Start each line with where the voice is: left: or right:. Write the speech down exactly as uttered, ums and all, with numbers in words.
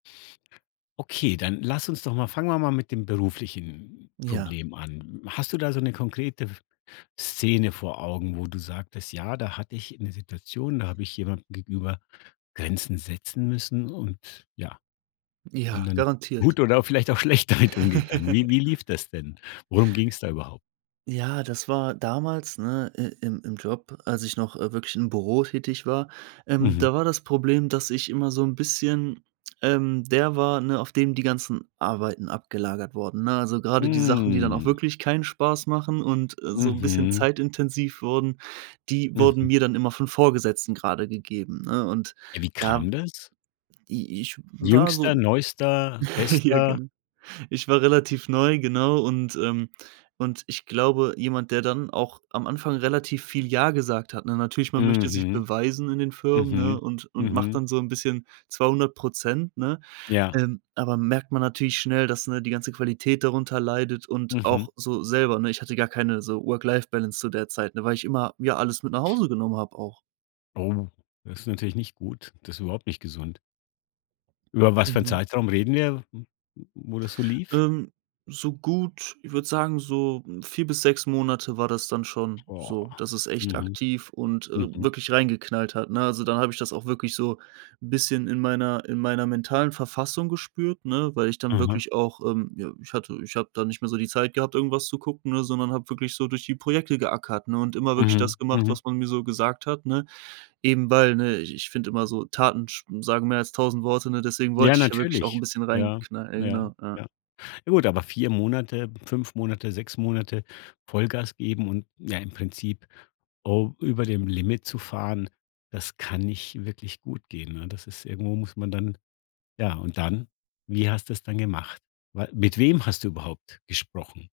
left: Okay, dann lass uns doch mal fangen wir mal mit dem beruflichen
right: Ja.
left: Problem an. Hast du da so 'ne konkrete F Szene vor Augen, wo du sagtest: „Ja, da hatte ich 'ne Situation, da habe ich jemandem gegenüber Grenzen setzen müssen und, ja, bin
right: Ja,
left: dann
right: garantiert.
left: gut oder vielleicht auch schlecht damit umgegangen.“ Wie wie lief das denn? Worum ging's da überhaupt?
right: Ja, das war damals, ne, i im im Job, als ich noch, äh, wirklich im Büro tätig war. Ähm,
left: Mhm.
right: da war das Problem, dass ich immer so 'n bisschen, ähm, der war, ne, auf dem die ganzen Arbeiten abgelagert wurden, ne? Also grade die Sachen, die dann auch
left: Hm.
right: wirklich keinen Spaß machen und, äh, so 'n bisschen
left: Mhm.
right: zeitintensiv wurden, die wurden
left: Mhm.
right: mir dann immer von Vorgesetzten grade gegeben, ne? Und
left: Ja, wie
right: da
left: kam das?
right: i ich w war
left: Jüngster,
right: so
left: Neuester,
right: ja,
left: Bester?
right: genau. Ich war relativ neu, genau und, ähm und ich glaube, jemand, der dann auch am Anfang relativ viel „Ja“ gesagt hat, ne, natürlich, man möchte sich
left: Mhm.
right: beweisen in den Firmen,
left: Mhm.
right: ne, und und macht
left: Mhm.
right: dann so 'n bisschen zweihundert Prozent, ne?
left: Ja.
right: Ähm, aber merkt man natürlich schnell, dass, ne, die ganze Qualität darunter leidet und
left: Mhm.
right: auch so selber, ne? Ich hatte gar keine so Work-Life-Balance zu der Zeit, ne, weil ich immer mir alles mit nach Hause genommen habe auch.
left: Oh, ist natürlich nicht gut. Das ist überhaupt nicht gesund. Über was für 'n
right: Mhm.
left: Zeitraum reden wir, w w wo das so lief?
right: Ähm, so gut, ich würde sagen, so, hm, vier bis sechs Monate war das dann schon
left: Oah.
right: so, dass es echt
left: Mhm.
right: aktiv und, äh,
left: Mhm.
right: wirklich reingeknallt hat, ne? Also, dann habe ich das auch wirklich so 'n bisschen in meiner in meiner mentalen Verfassung gespürt, ne, weil ich dann
left: Mhm.
right: wirklich auch, ähm, ja ich hatte ich habe da nicht mehr so die Zeit gehabt, irgendwas zu gucken, ne, sondern habe wirklich so durch die Projekte geackert, ne, und immer wirklich das
left: Mhm,
right: gemacht,
left: mhm.
right: was man mir so gesagt hat, ne? Eben weil, ne ich ich finde immer so Taten sch sagen mehr als tausend Worte, ne, deswegen
left: Ja,
right: wollte ich ja wirklich auch 'n
left: natürlich.
right: bisschen
left: Ja,
right: reinknall ja,
left: na ja,
right: genau. Ja.
left: ja. Ja gut, aber vier Monate, fünf Monate, sechs Monate Vollgas geben und, ja, im Prinzip o über dem Limit zu fahren, das kann nicht wirklich gut gehen, ne? Das ist irgendwo muss man dann ja, und dann, wie hast du's dann gemacht? Wa mit wem hast du überhaupt gesprochen?